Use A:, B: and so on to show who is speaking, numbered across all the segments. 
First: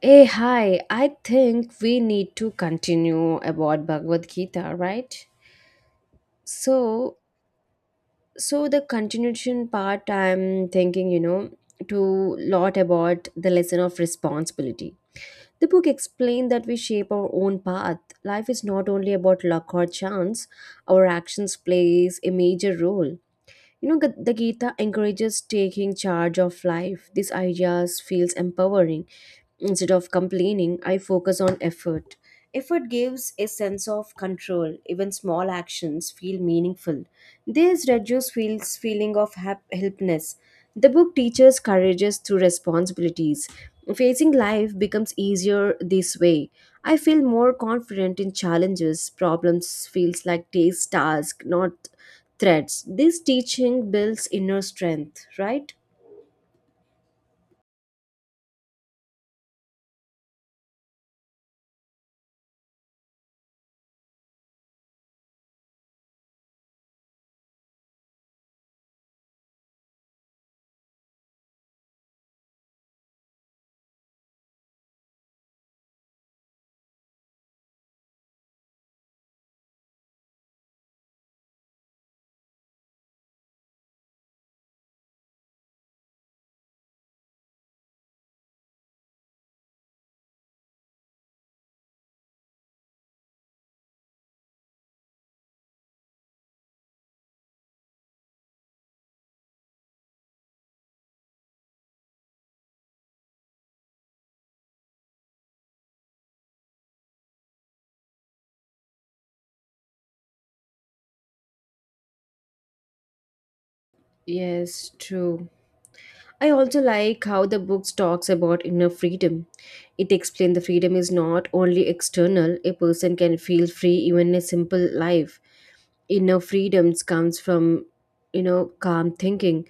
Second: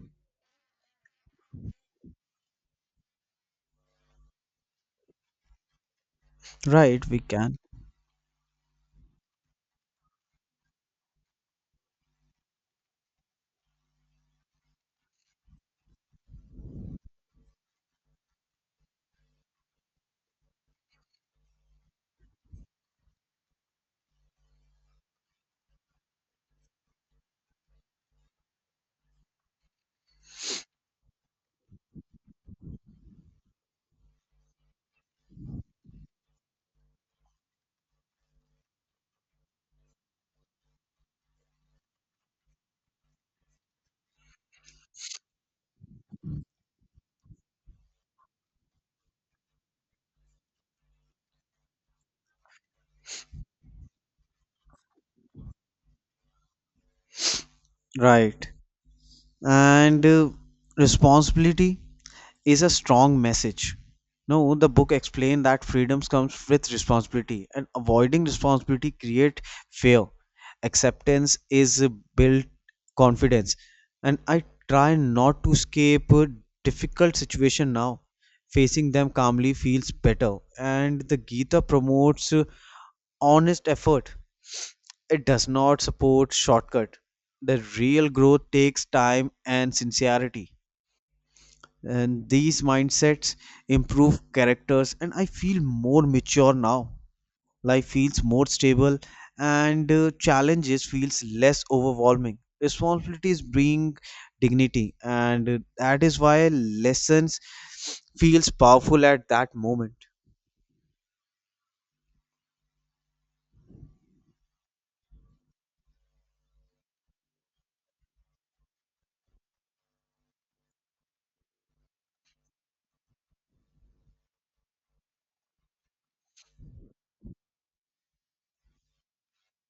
A: Hey, hi. I think we need to continue about Bhagavad Gita, right?
B: Right,
A: So,
B: we can.
A: so the continuation part, I'm thinking, to lot about the lesson of responsibility. The book explained that we shape our own path. Life is not only about luck or chance. Our actions plays a major role. You know, the Gita encourages taking charge of life. These ideas feels empowering. Instead of complaining, I focus on effort. Effort gives a sense of control. Even small actions feel meaningful. This reduces feels feeling of helplessness. The book teaches courage through responsibilities. Facing life becomes easier this way. I feel more confident in challenges. Problems feels like taste task, not threats. This teaching builds inner strength, right?
B: Right. And responsibility is a strong message. No, the book explained that freedoms comes with responsibility and avoiding responsibility create fear. Acceptance is built confidence. And I try not to escape a difficult situation now. Facing them calmly feels better. And the Gita promotes honest effort. It does not support shortcut. The real growth takes time and sincerity. And these mindsets improve characters, and I feel more mature now. Life feels more stable, and challenges feels less overwhelming. Responsibilities bring dignity, and that is why lessons feels powerful at that moment.
A: Yes, true. I also like how the book talks about inner freedom. It explains the freedom is not only external, a person can feel free even in a simple life. Inner freedoms comes from, calm thinking.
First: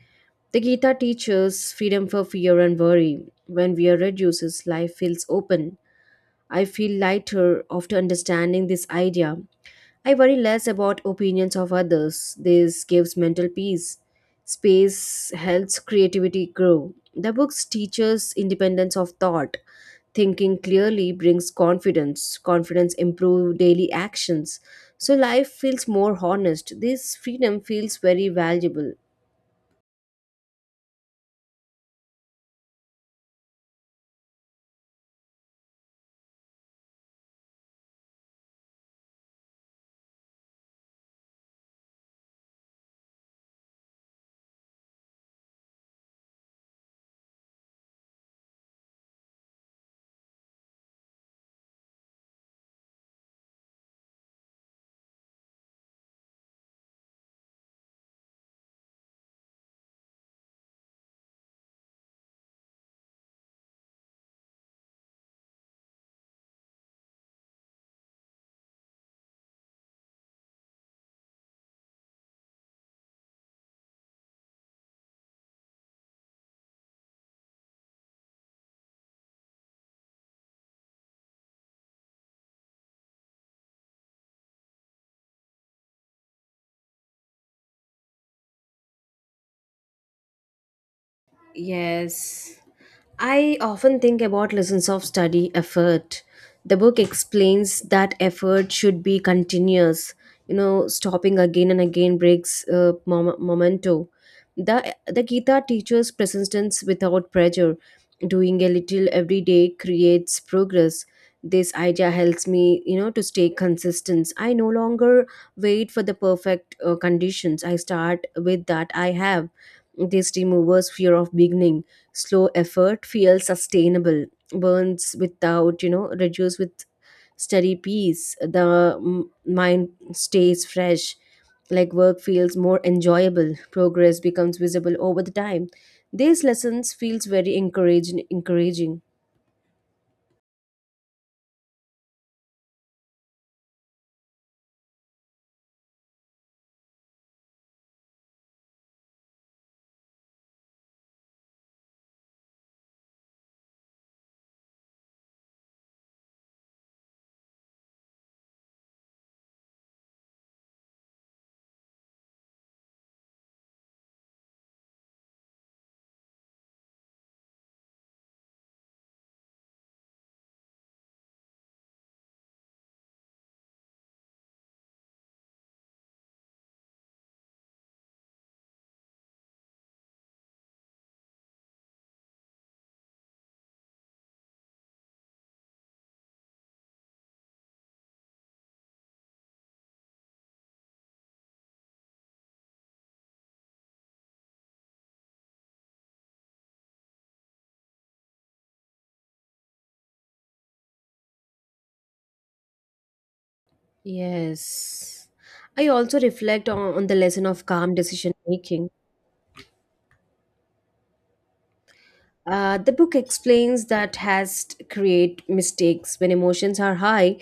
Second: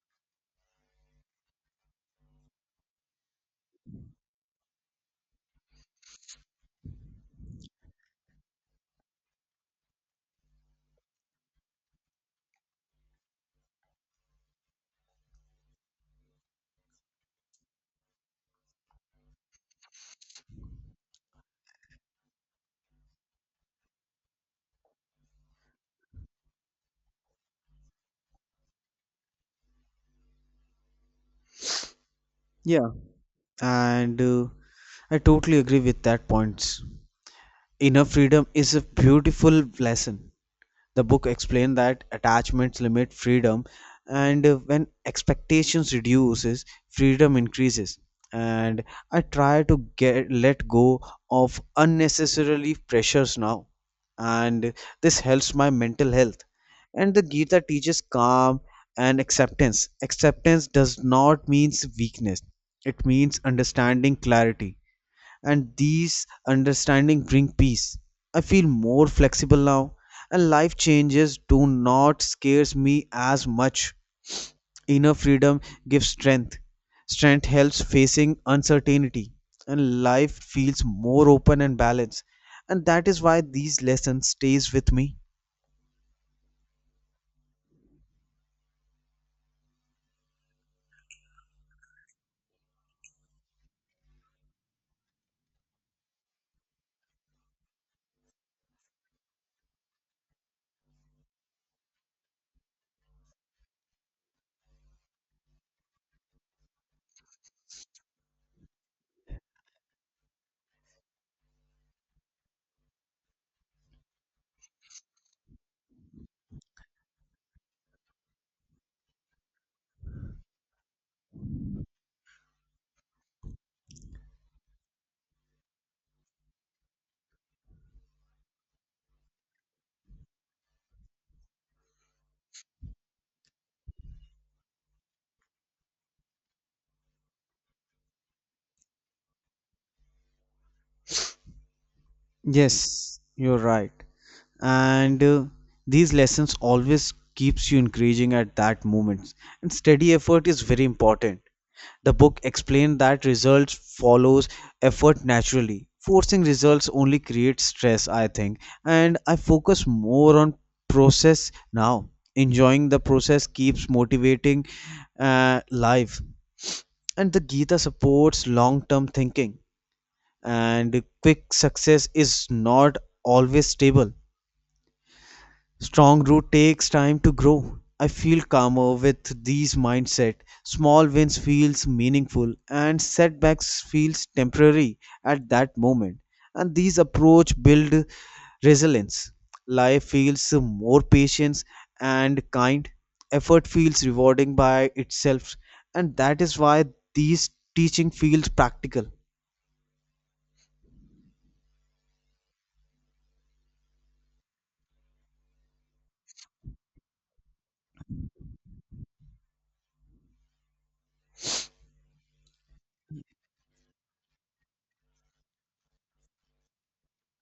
A: The Gita teaches freedom for fear and worry. When fear reduces, life feels open. I feel lighter after understanding this idea. I worry less about opinions of others. This gives mental peace. Space helps creativity grow. The books teaches independence of thought. Thinking clearly brings confidence. Confidence improves daily actions. So life feels more honest. This freedom feels very valuable.
B: Yeah, and I totally agree with that points. Inner freedom is a beautiful lesson. The book explained that attachments limit freedom, and when expectations reduces, freedom increases. And I try to get let go of unnecessarily pressures now, and this helps my mental health. And the Gita teaches calm and acceptance. Acceptance does not means weakness; it means understanding clarity and these understanding bring peace. I feel more flexible now and life changes do not scares me as much. Inner freedom gives strength. Strength helps facing uncertainty and life feels more open and balanced. And that is why these lessons stays with me.
A: Yes. I often think about lessons of study effort. The book explains that effort should be continuous, stopping again and again breaks momento. The Gita teaches persistence without pressure. Doing a little every day creates progress. This idea helps me, to stay consistent. I no longer wait for the perfect conditions. I start with that I have this removes fear of beginning. Slow effort feels sustainable. Burns without, reduce with steady peace. The mind stays fresh. Like work feels more enjoyable. Progress becomes visible over the time. These lessons feels very encouraging. Encouraging.
B: Yes, you're right. And these lessons always keeps you encouraging at that moment. And steady effort is very important. The book explained that results follows effort naturally. Forcing results only creates stress, I think, and I focus more on process now. Enjoying the process keeps motivating life. And the Gita supports long term thinking, and quick success is not always stable. Strong root takes time to grow. I feel calmer with these mindset. Small wins feels meaningful and setbacks feels temporary at that moment. And these approach build resilience. Life feels more patience and kind. Effort feels rewarding by itself and that is why these teaching feels practical.
A: Yes. I also reflect on the lesson of calm decision making. The book explains that has create mistakes when emotions are high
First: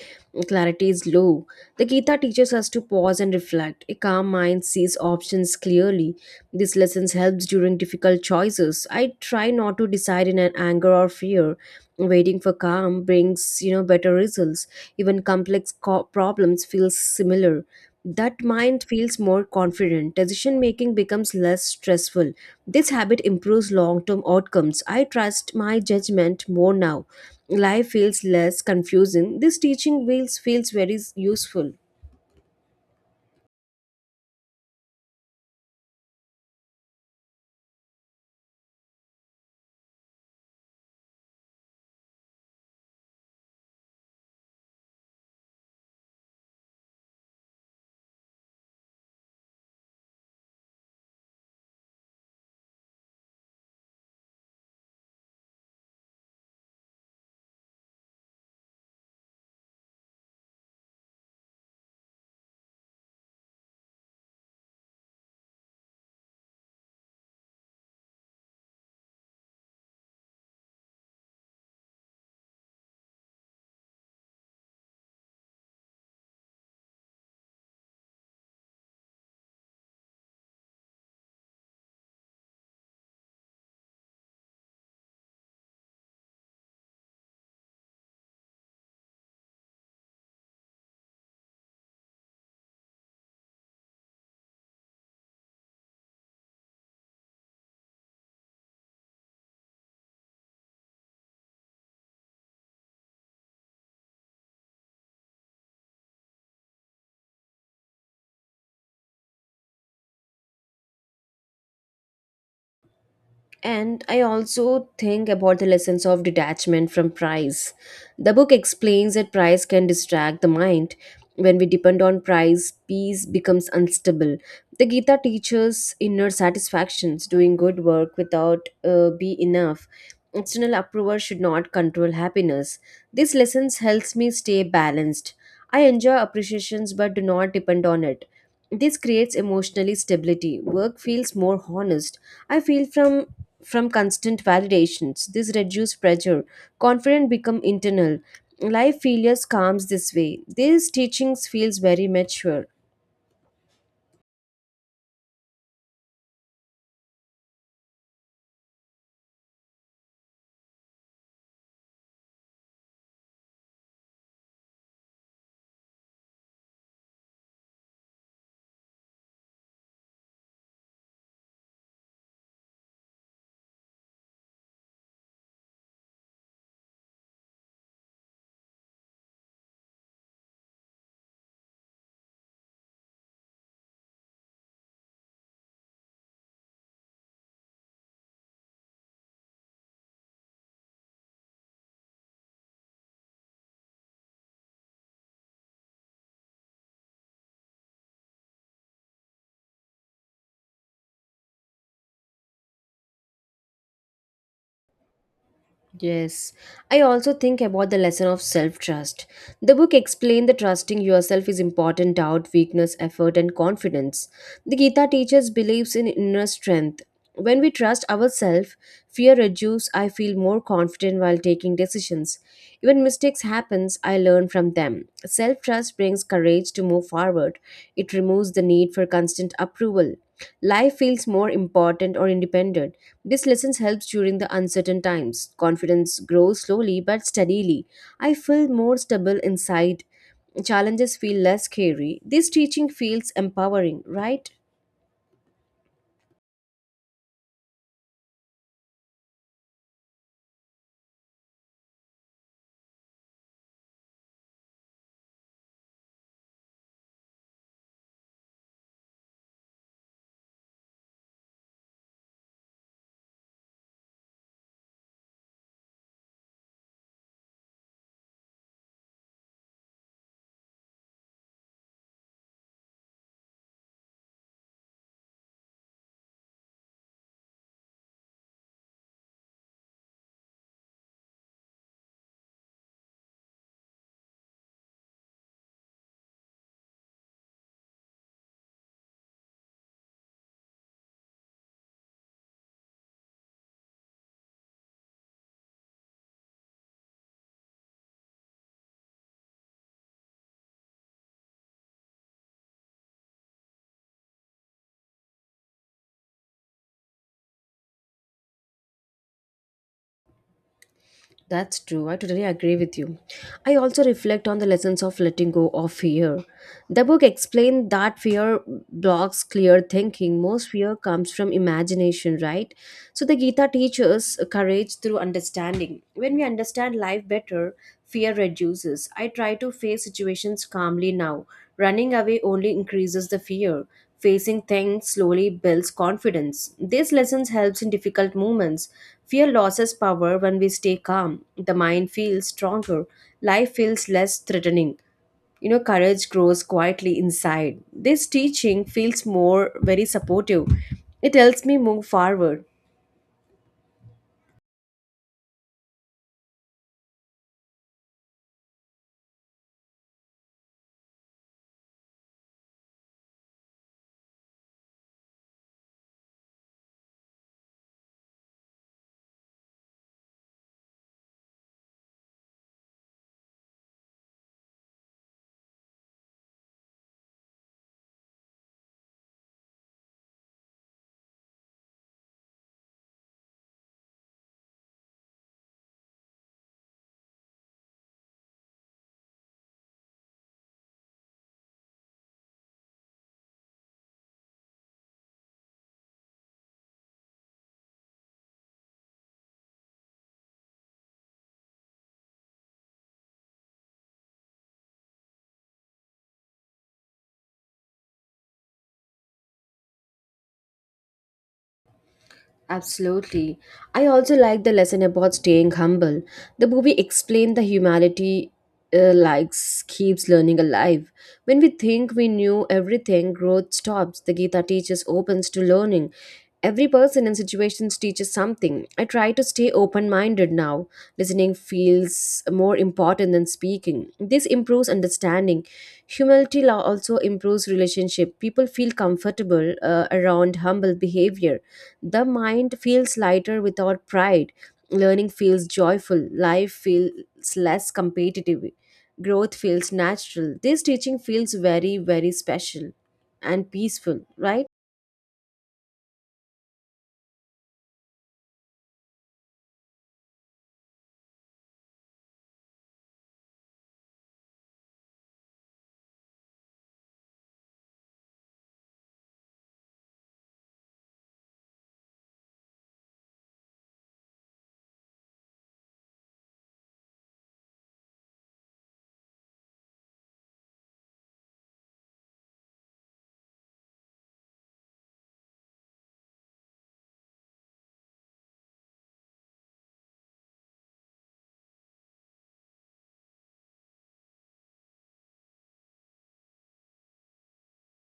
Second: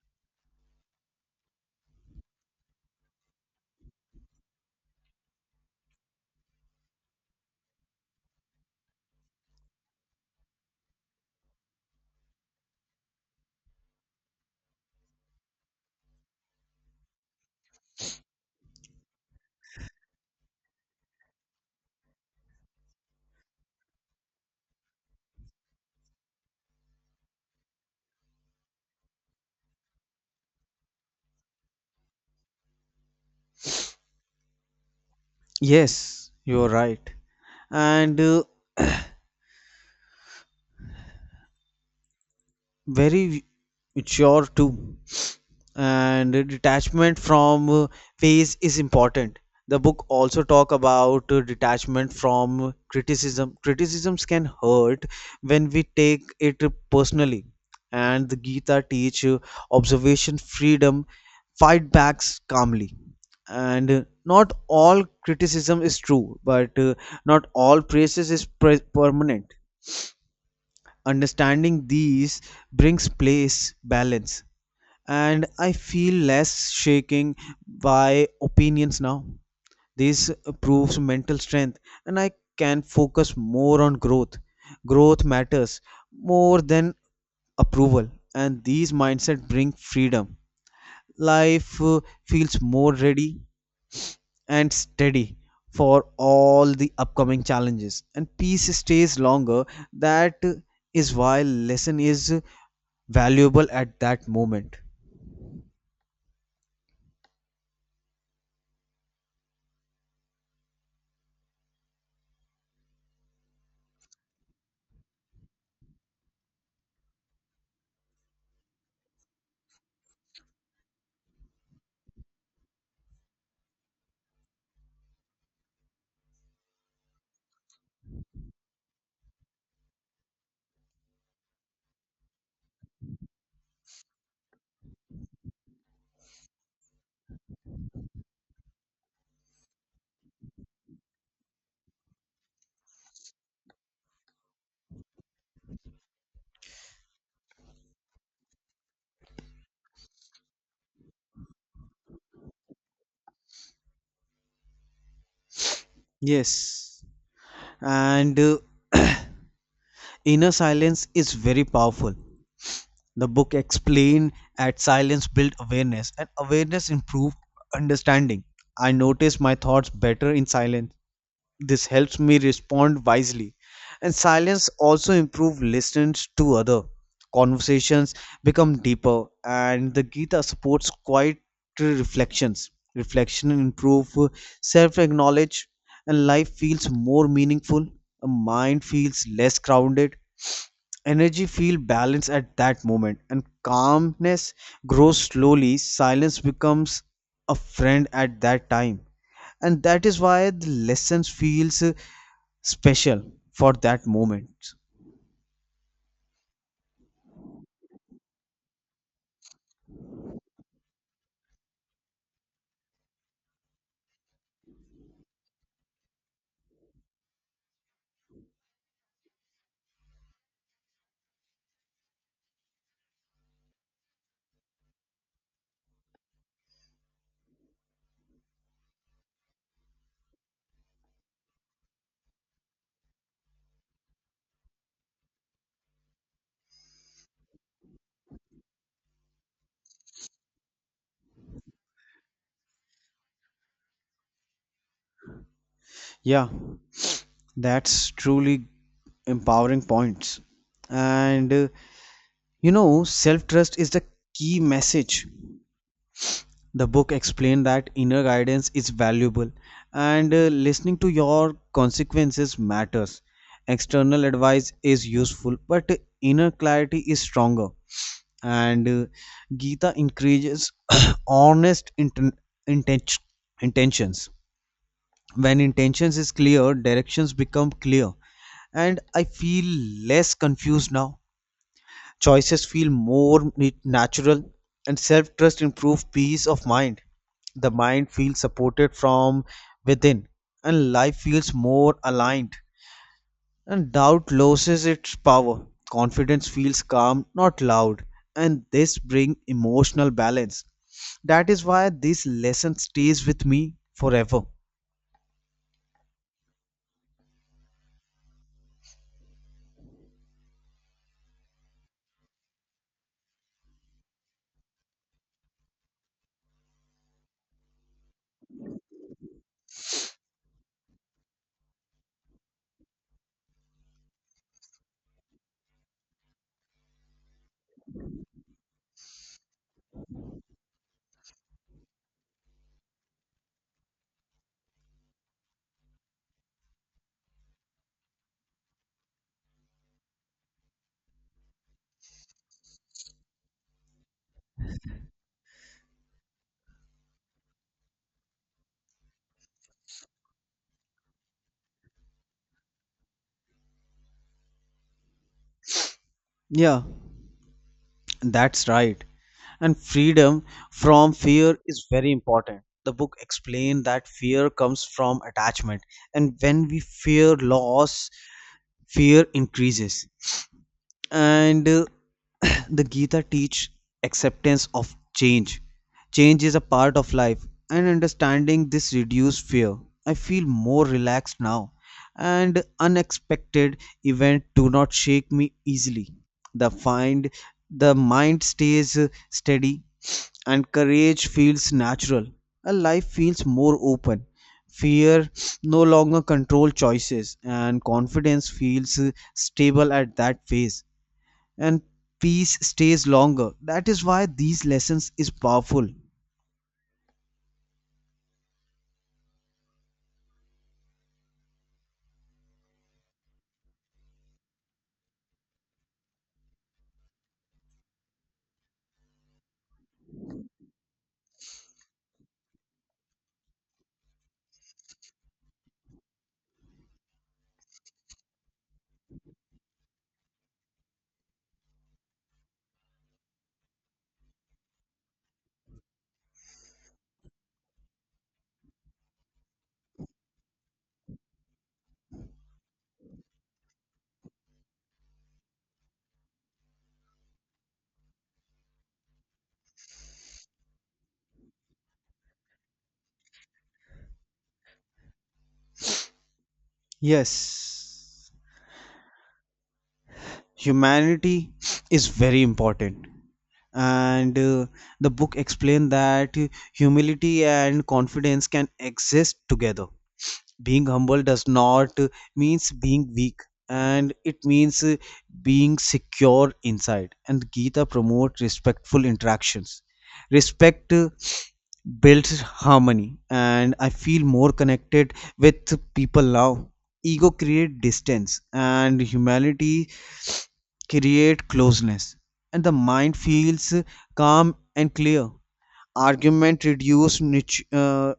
A: clarity is low. The Gita teaches us to pause and reflect. A calm mind sees options clearly. This lesson helps during difficult choices. I try not to decide in an anger or fear. Waiting for calm brings, better results. Even complex problems feel similar. That mind feels more confident. Decision making becomes less stressful. This habit improves long term outcomes. I trust my judgment more now. Life feels less confusing. This teaching feels very useful.
B: Yes, you are right and very mature too and detachment from phase is important. The book also talk about detachment from criticism. Criticisms can hurt when we take it personally and the gita teach observation freedom, fight backs calmly and not all criticism is true but not all praises is permanent. Understanding these brings place balance, and I feel less shaking by opinions now. This proves mental strength, and I can focus more on growth. Growth matters more than approval, and these mindset bring freedom. Life feels more ready and steady for all the upcoming challenges and peace stays longer. That is why lesson is valuable at that moment.
A: And I also think about the lessons of detachment from price. The book explains that price can distract the mind. When we depend on price, peace becomes unstable. The Gita teaches inner satisfactions, doing good work without be enough. External approval should not control happiness. These lessons helps me stay balanced. I enjoy appreciations but do not depend on it. This creates emotional stability. Work feels more honest. I feel from constant validations. This reduces pressure. Confidence become internal. Life failures calms this way. These teachings feels very mature.
B: Yes and uh, Inner silence is very powerful. The book explained that silence built awareness and awareness improved understanding. I notice my thoughts better in silence. This helps me respond wisely. And silence also improves listening to other. Conversations become deeper and the Gita supports quiet reflections. Reflection improve self-knowledge and life feels more meaningful. A mind feels less crowded, energy feel balanced at that moment and calmness grows slowly. Silence becomes a friend at that time and that is why the lessons feels special for that moment.
A: Yes, I also think about the lesson of self trust. The book explained that trusting yourself is important doubt, weakness, effort, and confidence. The Gita teaches beliefs in inner strength. When we trust ourselves, fear reduces. I feel more confident while taking decisions. Even mistakes happens, I learn from them. Self trust brings courage to move forward. It removes the need for constant approval. Life feels more important or independent. This lesson helps during the uncertain times. Confidence grows slowly but steadily. I feel more stable inside. Challenges feel less scary. This teaching feels empowering, right?
B: Yeah, that's truly empowering points and you know self trust is the key message. The book explained that inner guidance is valuable and listening to your consequences matters. External advice is useful but inner clarity is stronger and gita encourages honest inten- intentions. When intentions is clear directions become clear and I feel less confused now. Choices feel more natural and self trust improves peace of mind. The mind feels supported from within and life feels more aligned. And doubt loses its power. Confidence feels calm, not loud. And this brings emotional balance. That is why this lesson stays with me forever.
A: That's true. I totally agree with you. I also reflect on the lessons of letting go of fear. The book explained that fear blocks clear thinking. Most fear comes from imagination, right? So the Gita teaches courage through understanding. When we understand life better, fear reduces. I try to face situations calmly now. Running away only increases the fear. Facing things slowly builds confidence. These lessons helps in difficult moments. Fear loses power when we stay calm. The mind feels stronger. Life feels less threatening. You know, courage grows quietly inside. This teaching feels more very supportive. It helps me move forward.
B: Yeah, that's right. And freedom from fear is very important. The book explained that fear comes from attachment, and when we fear loss, fear increases and the gita teach acceptance of change. Change is a part of life and understanding this reduced fear. I feel more relaxed now and unexpected event do not shake me easily. the find the mind stays steady and courage feels natural. A life feels more open, fear no longer control choices and confidence feels stable at that phase and peace stays longer. That is why these lessons is powerful.
A: Absolutely. I also like the lesson about staying humble. The movie explained the humanity likes keeps learning alive. When we think we knew everything, growth stops. The Gita teaches opens to learning. Every person and situations teaches something. I try to stay open minded now. Listening feels more important than speaking. This improves understanding. Humility law also improves relationship. People feel comfortable around humble behavior. The mind feels lighter without pride. Learning feels joyful. Life feels less competitive. Growth feels natural. This teaching feels very, very special and peaceful, right?
B: Yes, humanity is very important and the book explained that humility and confidence can exist together. Being humble does not means being weak and it means being secure inside. And gita promotes respectful interactions. Respect builds harmony and I feel more connected with people now. Ego create distance and humanity create closeness and the mind feels calm and clear. Argument reduce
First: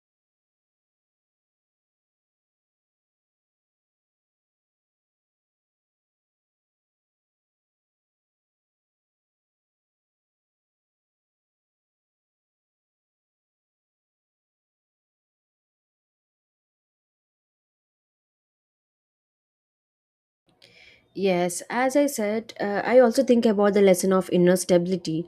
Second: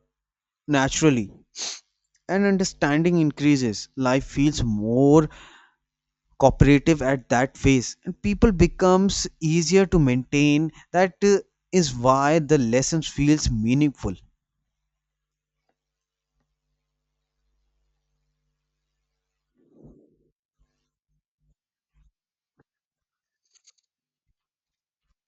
B: naturally and understanding increases. Life feels more cooperative at that phase and people becomes easier to maintain. That is why the lessons feels meaningful.
A: Yes, as I said, I also think about the lesson of inner stability.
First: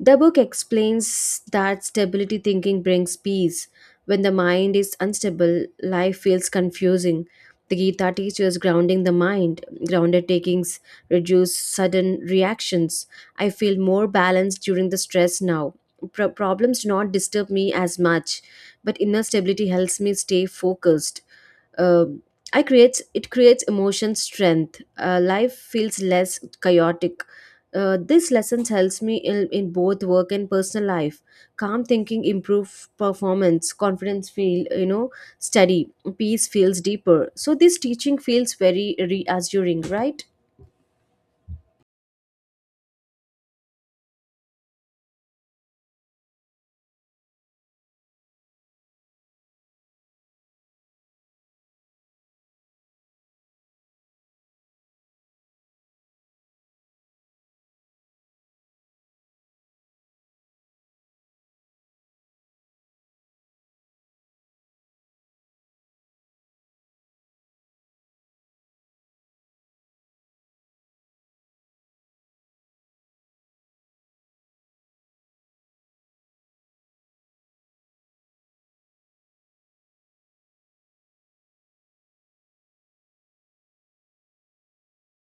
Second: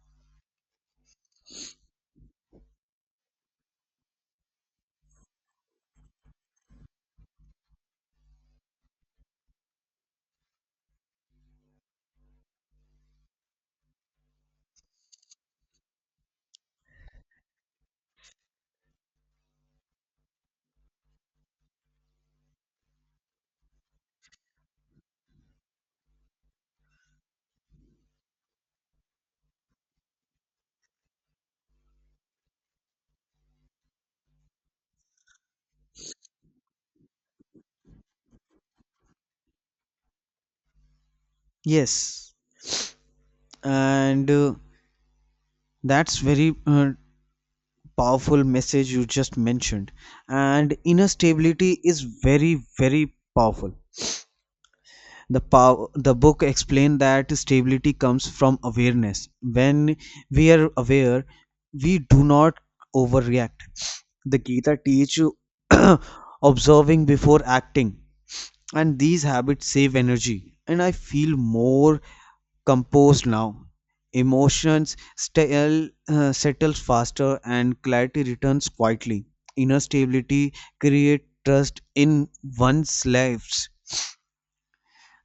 A: The book explains that stability thinking brings peace. When the mind is unstable, life feels confusing. The Gita teaches grounding the mind, grounded takings reduce sudden reactions. I feel more balanced during the stress now. Problems do not disturb me as much, but inner stability helps me stay focused. Um I creates it creates emotion strength. Life feels less chaotic. This lesson helps me in both work and personal life. Calm thinking improve performance, confidence feel, steady, peace feels deeper. So this teaching feels very reassuring, right?
B: Yes and uh, that's very powerful message you just mentioned. And inner stability is very very powerful. The book explained that stability comes from awareness. When we are aware we do not overreact. The Gita teach you observing before acting, and these habits save energy. And I feel more composed now. Emotions settles faster, and clarity returns quietly. Inner stability create trust in one's lives,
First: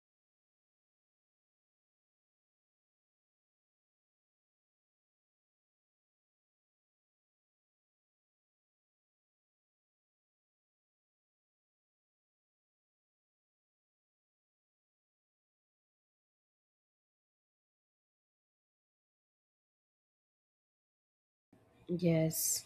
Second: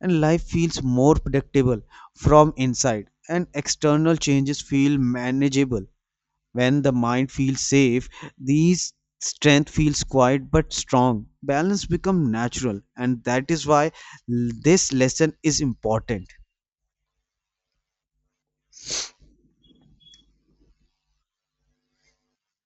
B: and life feels more predictable from inside. And external changes feel manageable when the mind feels safe, these strength feels quiet but strong. Balance become natural, and that is why this lesson is important.
A: Yes.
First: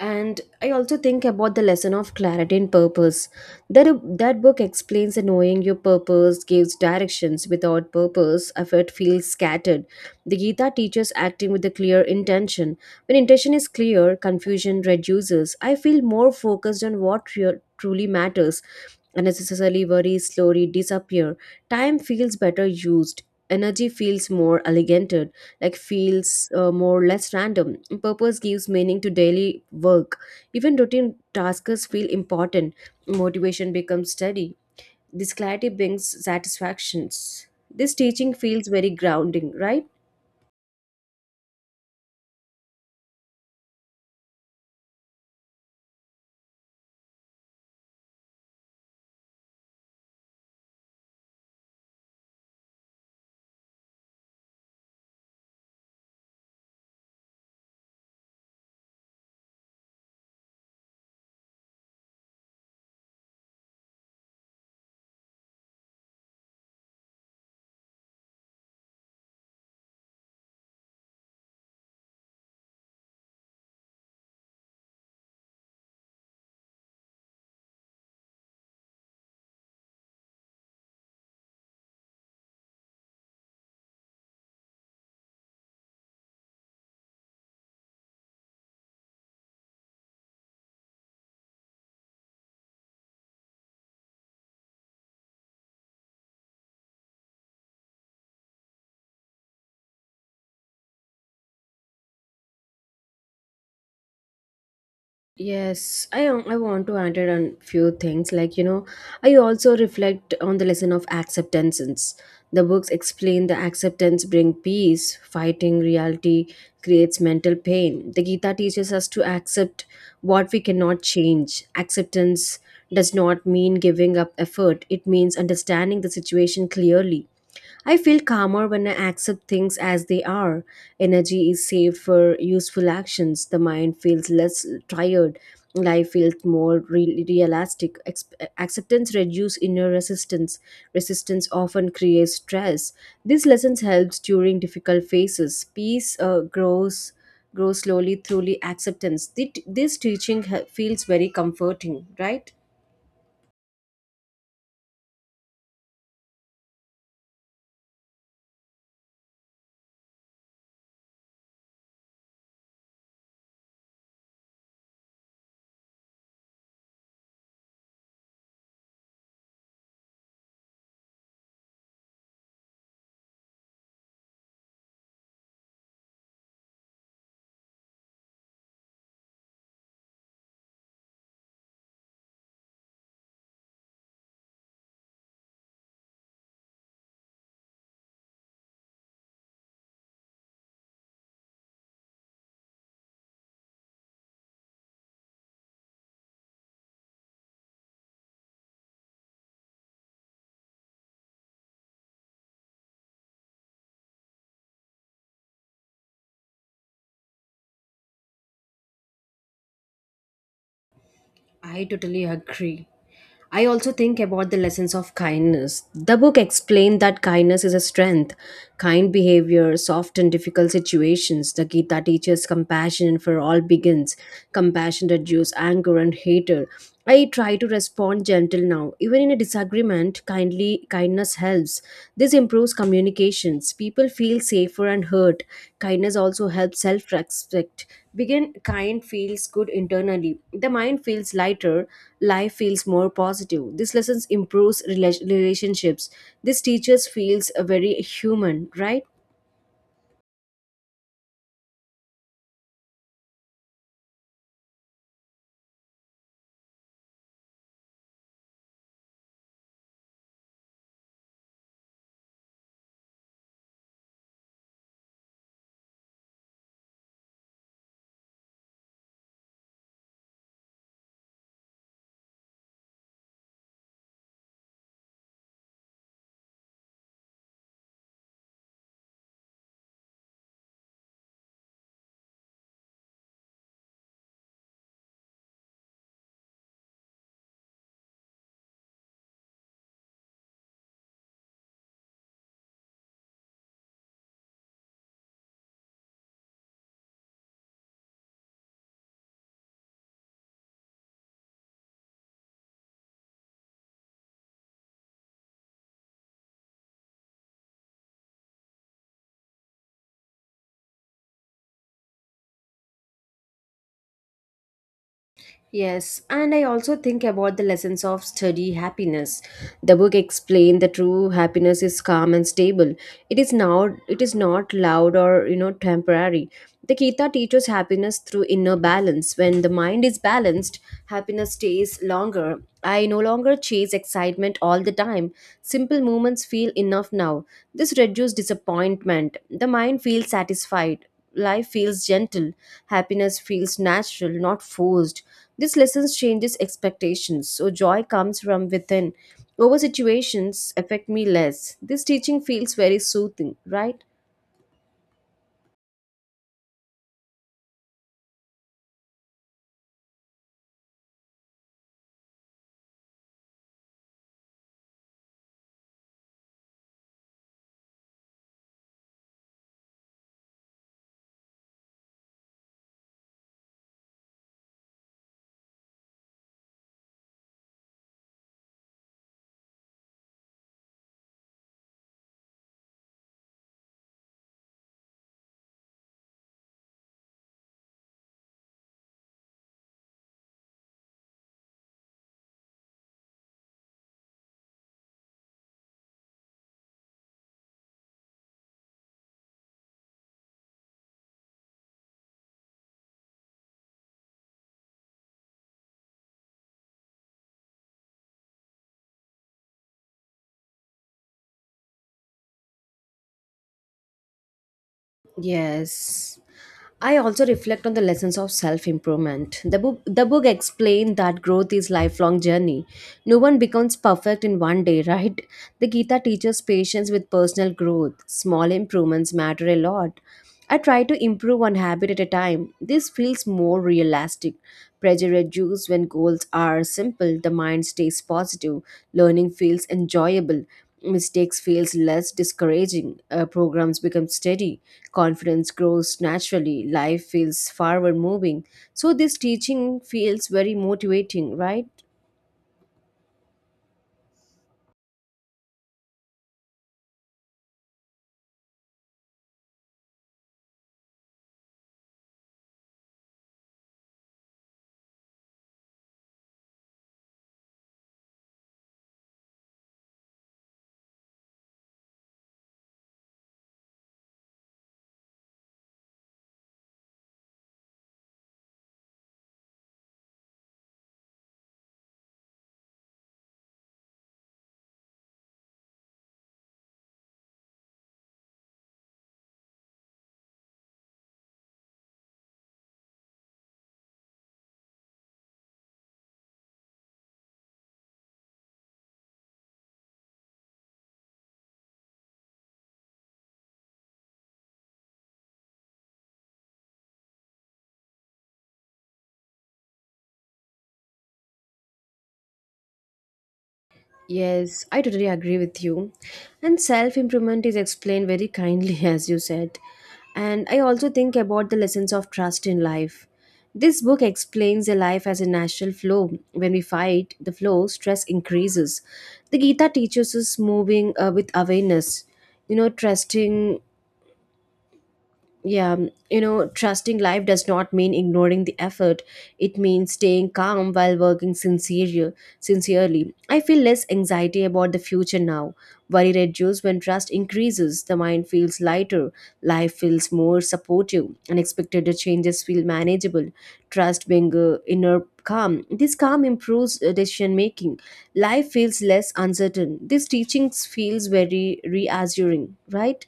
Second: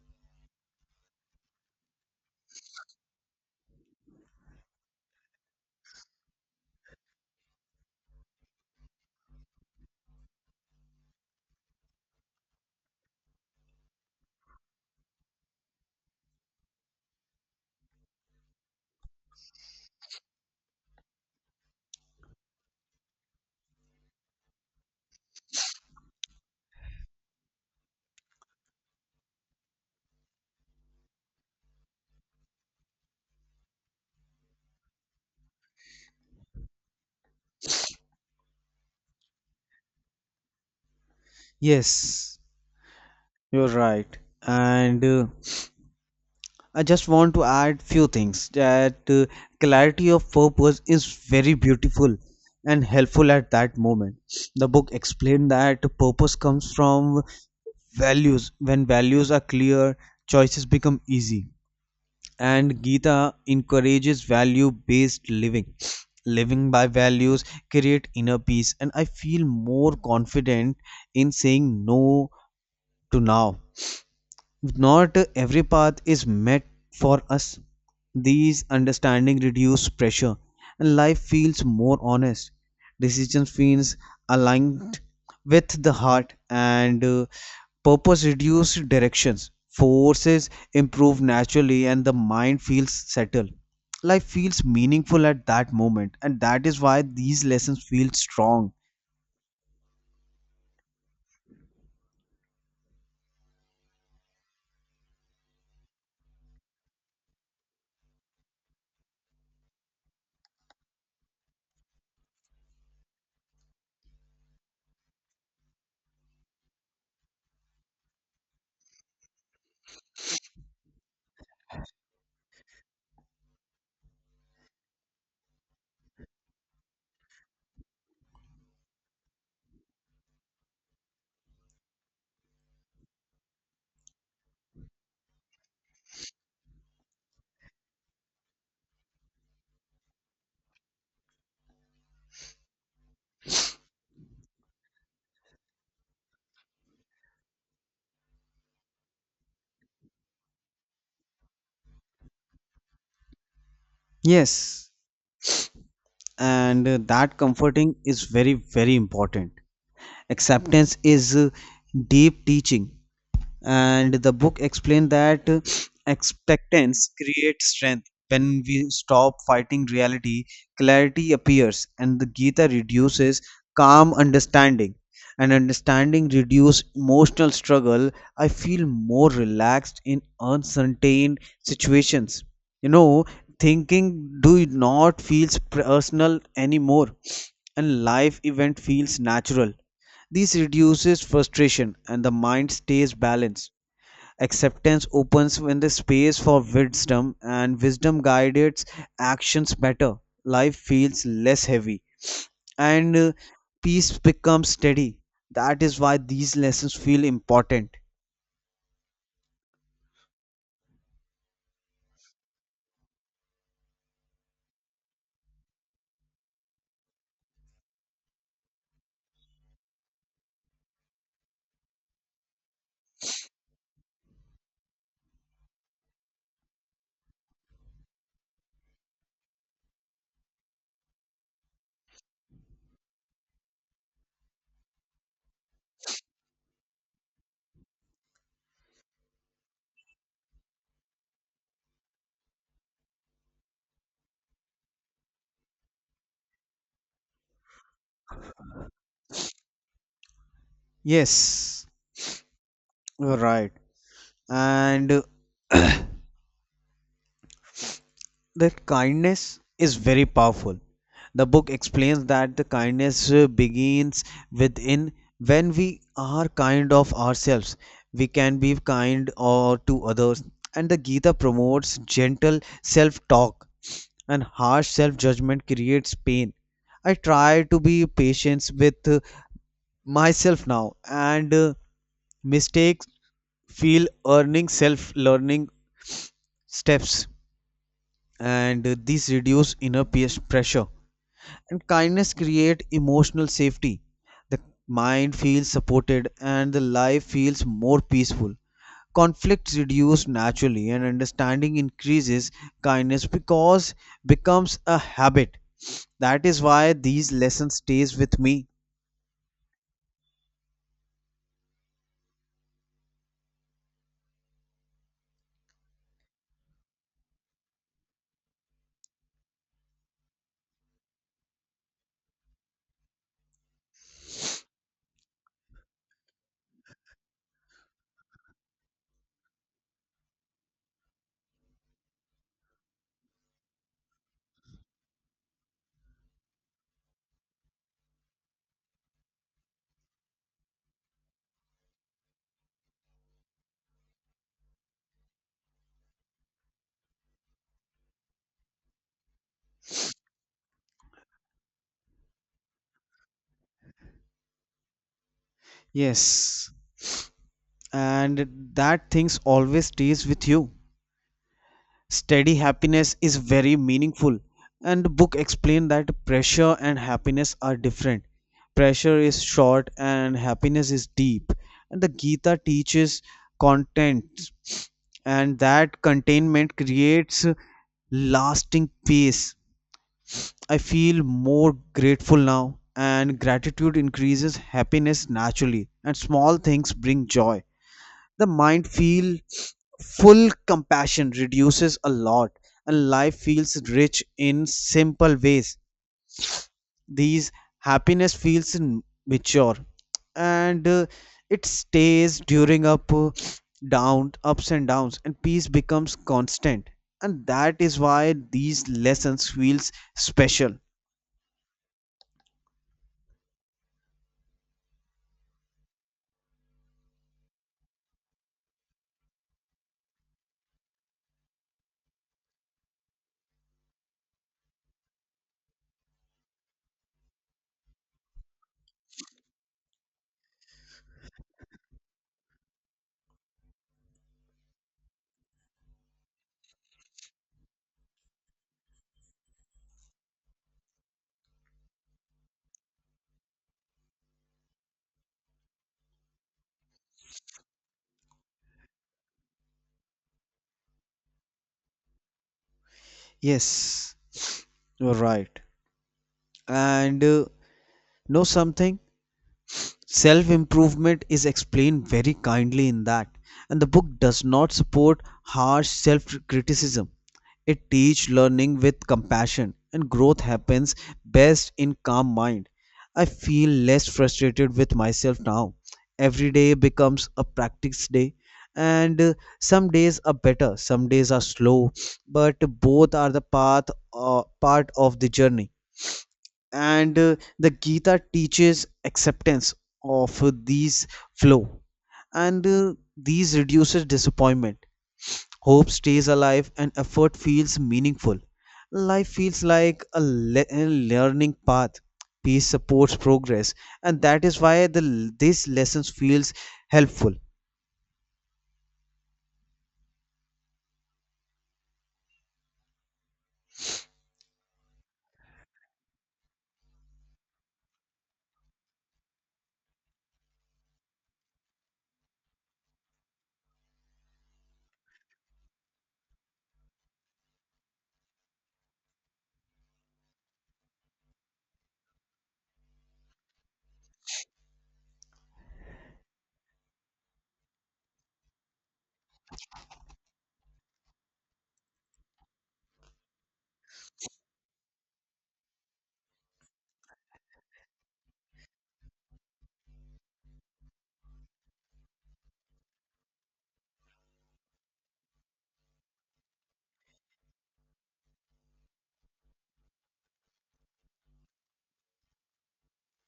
A: And I also think about the lesson of clarity and purpose. That book explains that knowing your purpose gives directions. Without purpose, effort feels scattered. The Gita teaches acting with a clear intention. When intention is clear, confusion reduces. I feel more focused on what truly matters. Unnecessarily worries slowly disappear. Time feels better used, energy feels more elegated, like feels more less random. Purpose gives meaning to daily work. Even routine tasks feel important. Motivation becomes steady. This clarity brings satisfactions. This teaching feels very grounding, right?
B: Yes, you're right. And I just want to add few things that clarity of purpose is very beautiful and helpful at that moment. The book explained that purpose comes from values. When values are clear, choices become easy. And Gita encourages value based living. Living by values create inner peace, and I feel more confident in saying no to now. Not every path is meant for us. These understanding reduce pressure and life feels more honest. Decision feels aligned with the heart and purpose Reduce directions. Forces improve naturally and the mind feels settled. Life feels meaningful at that moment and that is why these lessons feel strong.
A: Yes, I want to add on few things like, I also reflect on the lesson of acceptance. The books explain the acceptance bring peace, fighting reality creates mental pain. The Gita teaches us to accept what we cannot change. Acceptance does not mean giving up effort. It means understanding the situation clearly. I feel calmer when I accept things as they are. Energy is saved for useful actions. The mind feels less tired. Life feels more realistic. Acceptance reduces inner resistance. Resistance often creates stress. These lessons helps during difficult phases. Peace grows slowly through acceptance. This teaching feels very comforting, right?
B: Yes, and that comforting is very very important. Acceptance is deep teaching and the book explained that acceptance creates strength. When we stop fighting reality clarity appears and the gita reduces calm understanding and understanding reduces emotional struggle. I feel more relaxed in uncertain situations, you know, thinking do not feels personal anymore and life event feels natural. This reduces frustration and the mind stays balanced. Acceptance opens when the space for wisdom and wisdom guides actions better. Life feels less heavy and peace becomes steady. That is why these lessons feel important.
A: I totally agree. I also think about the lessons of kindness. The book explained that kindness is a strength. Kind behavior, soft and difficult situations. The Gita teaches compassion for all begins. Compassion reduces anger and hatred. I try to respond gentle now. Even in a disagreement, kindly kindness helps. This improves communications. People feel safer and heard. Kindness also helps self-respect. Begin kind feels good internally. The mind feels lighter. Life feels more positive. This lessons improves relationships. This teaches feels very human, right?
B: Yes, you're right. And that kindness is very powerful. The book explains that the kindness begins within. When we are kind of ourselves, we can be kind or to others. And the Gita promotes gentle self-talk, and harsh self-judgment creates pain. I try to be patient with myself now, and mistakes feel earning self-learning steps and this reduce inner peer pressure. And kindness create emotional safety. The mind feels supported and the life feels more peaceful. Conflicts reduce naturally and understanding increases. Kindness because becomes a habit. That is why these lessons stays with me.
A: Yes, and I also think about the lessons of study happiness. The book explained that true happiness is calm and stable. It is now it is not loud or, temporary. The Gita teaches happiness through inner balance. When the mind is balanced, happiness stays longer. I no longer chase excitement all the time. Simple moments feel enough now. This reduces disappointment. The mind feels satisfied, life feels gentle, happiness feels natural, not forced. This lesson changes expectations, so joy comes from within. Over situations affect me less. This teaching feels very soothing, right?
B: Yes and that things always stays with you. Steady happiness is very meaningful and book explained that pressure and happiness are different. Pressure is short and happiness is deep and the gita teaches content and that containment creates lasting peace. I feel more grateful now and gratitude increases happiness naturally and small things bring joy. The mind feel full, compassion reduces a lot and life feels rich in simple ways. These happiness feels mature and it stays during up down ups and downs and peace becomes constant. And that is why these lessons feels special.
A: Yes. I also reflect on the lessons of self improvement. The book explained that growth is lifelong journey. No one becomes perfect in one day, right? The Gita teaches patience with personal growth. Small improvements matter a lot. I try to improve one habit at a time. This feels more realistic. Pressure reduced when goals are simple, the mind stays positive, learning feels enjoyable, mistakes feels less discouraging, programs become steady, confidence grows naturally, life feels forward moving. So this teaching feels very motivating, right?
B: Yes, you're right and know something, self improvement is explained very kindly in that and the book does not support harsh self criticism. It teaches learning with compassion and growth happens best in calm mind. I feel less frustrated with myself now. Every day becomes a practice day and some days are better some days are slow but both are the path, part of the journey. And the Gita teaches acceptance of these flow and these reduces disappointment. Hope stays alive and effort feels meaningful. Life feels like a learning path. Peace supports progress and that is why the this lessons feels helpful.
A: Yes, I totally agree with you. And self improvement is explained very kindly, as you said. And I also think about the lessons of trust in life. This book explains the life as a natural flow. When we fight the flow, stress increases. The Gita teaches us moving with awareness, trusting yeah, trusting life does not mean ignoring the effort. It means staying calm while working sincerely. I feel less anxiety about the future now. Worry reduces when trust increases. The mind feels lighter. Life feels more supportive. Unexpected changes feel manageable. Trust being inner calm. This calm improves decision making. Life feels less uncertain. This teachings feels very reassuring, right?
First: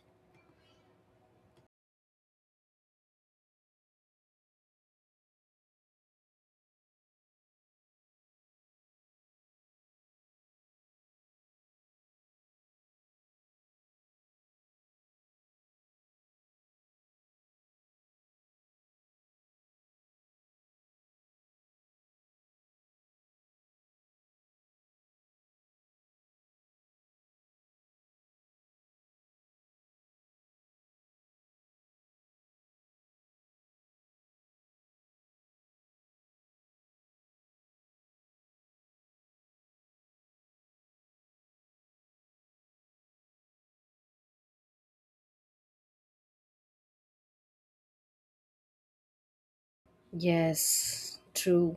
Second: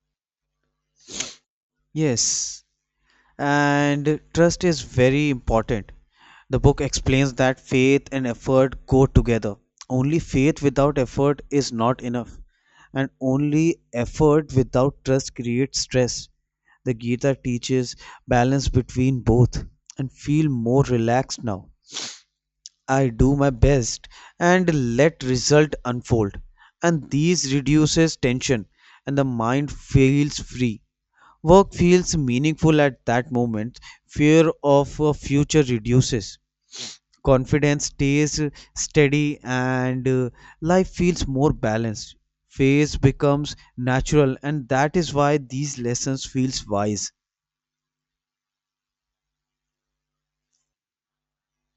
B: Yes, and trust is very important. The book explains that faith and effort go together. Only faith without effort is not enough and only effort without trust creates stress. The gita teaches balance between both and feel more relaxed now. I do my best and let result unfold and these reduces tension and the mind feels free. Work feels meaningful at that moment. Fear of a future reduces. Confidence stays steady and life feels more balanced. Phase becomes natural and that is why these lessons feels wise.
A: Yes, true.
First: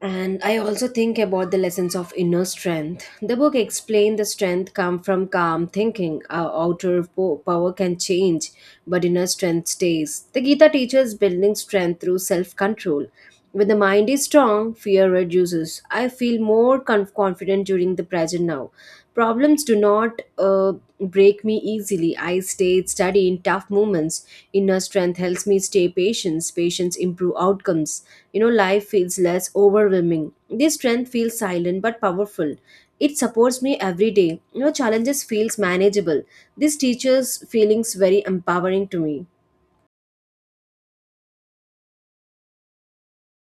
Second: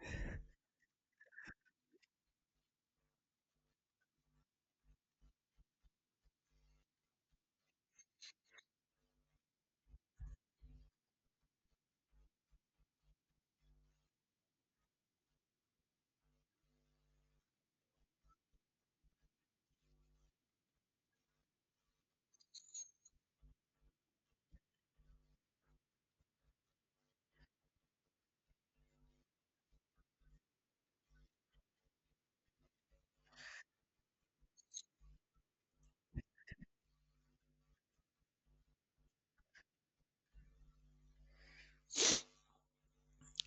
A: And I also think about the lessons of inner strength. The book explained the strength come from calm thinking. Our outer power can change, but inner strength stays. The Gita teaches building strength through self-control. When the mind is strong, fear reduces. I feel more confident during the present now. Problems do not break me easily. I stay steady in tough moments. Inner strength helps me stay patient. Patience improve outcomes. You know, life feels less overwhelming. This strength feels silent but powerful. It supports me every day. You know, challenges feels manageable. This teacher's feelings very empowering to me.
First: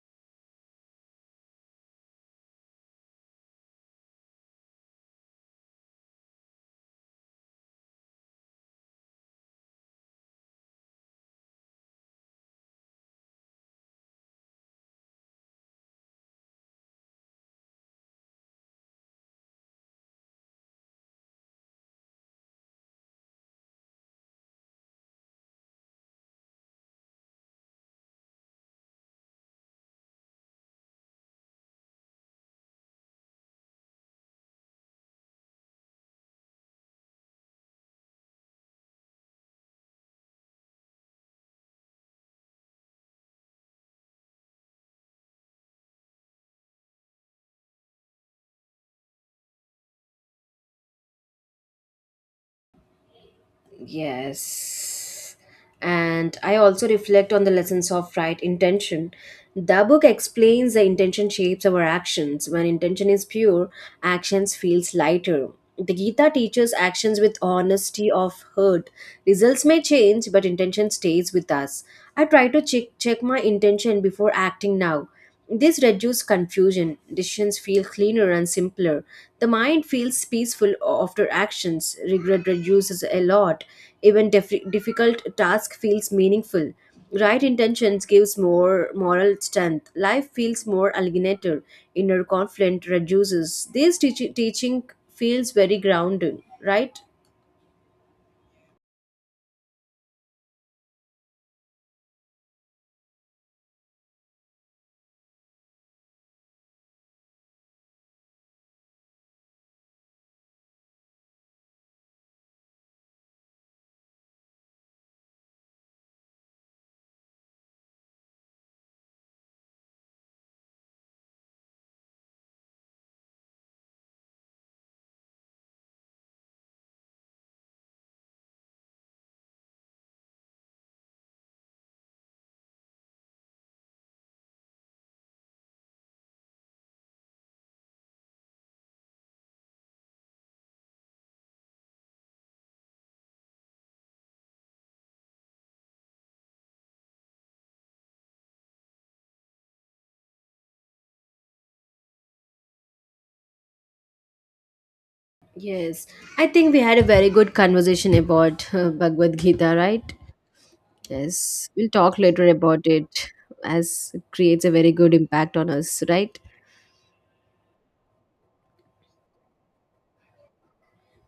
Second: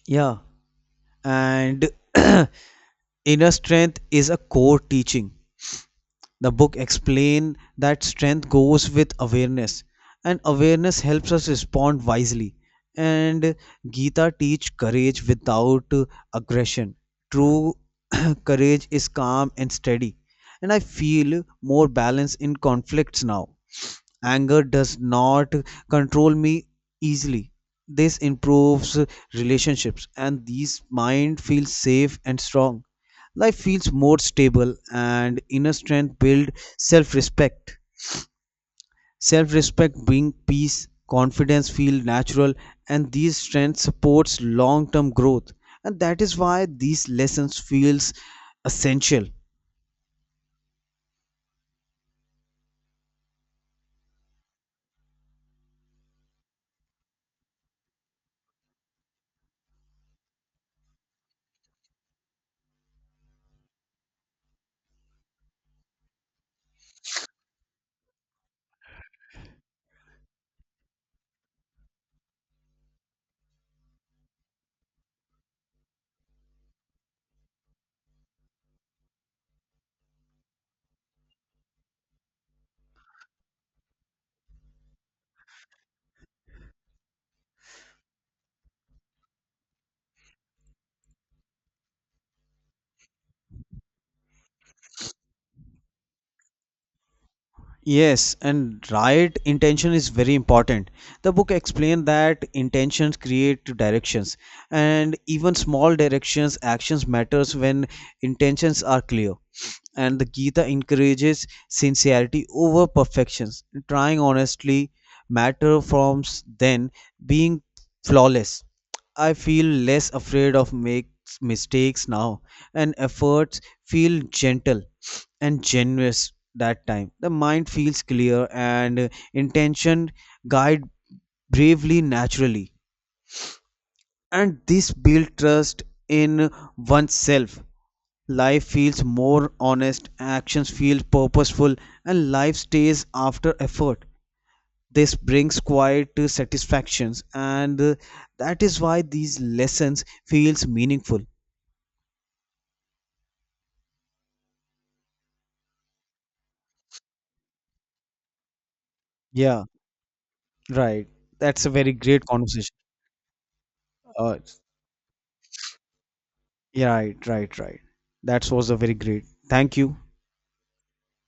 B: Yeah. And inner strength is a core teaching. The book explain that strength goes with awareness and awareness helps us respond wisely and gita teach courage without aggression. True courage is calm and steady and I feel more balance in conflicts now. Anger does not control me easily. This improves relationships and these mind feels safe and strong. Life feels more stable and inner strength build self respect. Self respect bring peace, confidence feel natural and these strengths supports long term growth. And that is why these lessons feels essential.
A: Yes. And I also reflect on the lessons of right intention. The book explains the intention shapes our actions. When intention is pure, actions feels lighter. The Gita teaches actions with honesty of heart. Results may change, but intention stays with us. I try to check my intention before acting now. This reduces confusion. Decisions feel cleaner and simpler. The mind feels peaceful after actions. Regret reduces a lot. Even difficult task feels meaningful. Right intentions gives more moral strength. Life feels more alienated. Inner conflict reduces. This teaching feels very grounding, right?
B: Yes, and right intention is very important. The book explained that intentions create directions, and even small directions actions matters when intentions are clear. And the Gita encourages sincerity over perfections, trying honestly matter then being flawless. I feel less afraid of makes mistakes now and efforts feel gentle and generous that time. The mind feels clear and intention guide bravely naturally and this build trust in oneself. Life feels more honest, actions feel purposeful and life stays after effort. This brings quiet to satisfactions and that is why these lessons feels meaningful.
A: Yes. I think we had a very good conversation about Bhagavad
B: Yeah,
A: Gita, right?
B: right. That's
A: Yes,
B: a
A: we'll
B: very
A: talk
B: great
A: later
B: conversation.
A: about it as it
B: Uh,
A: creates a very good impact on us, right?
B: yeah, right, right, right. That was a very great. Thank you.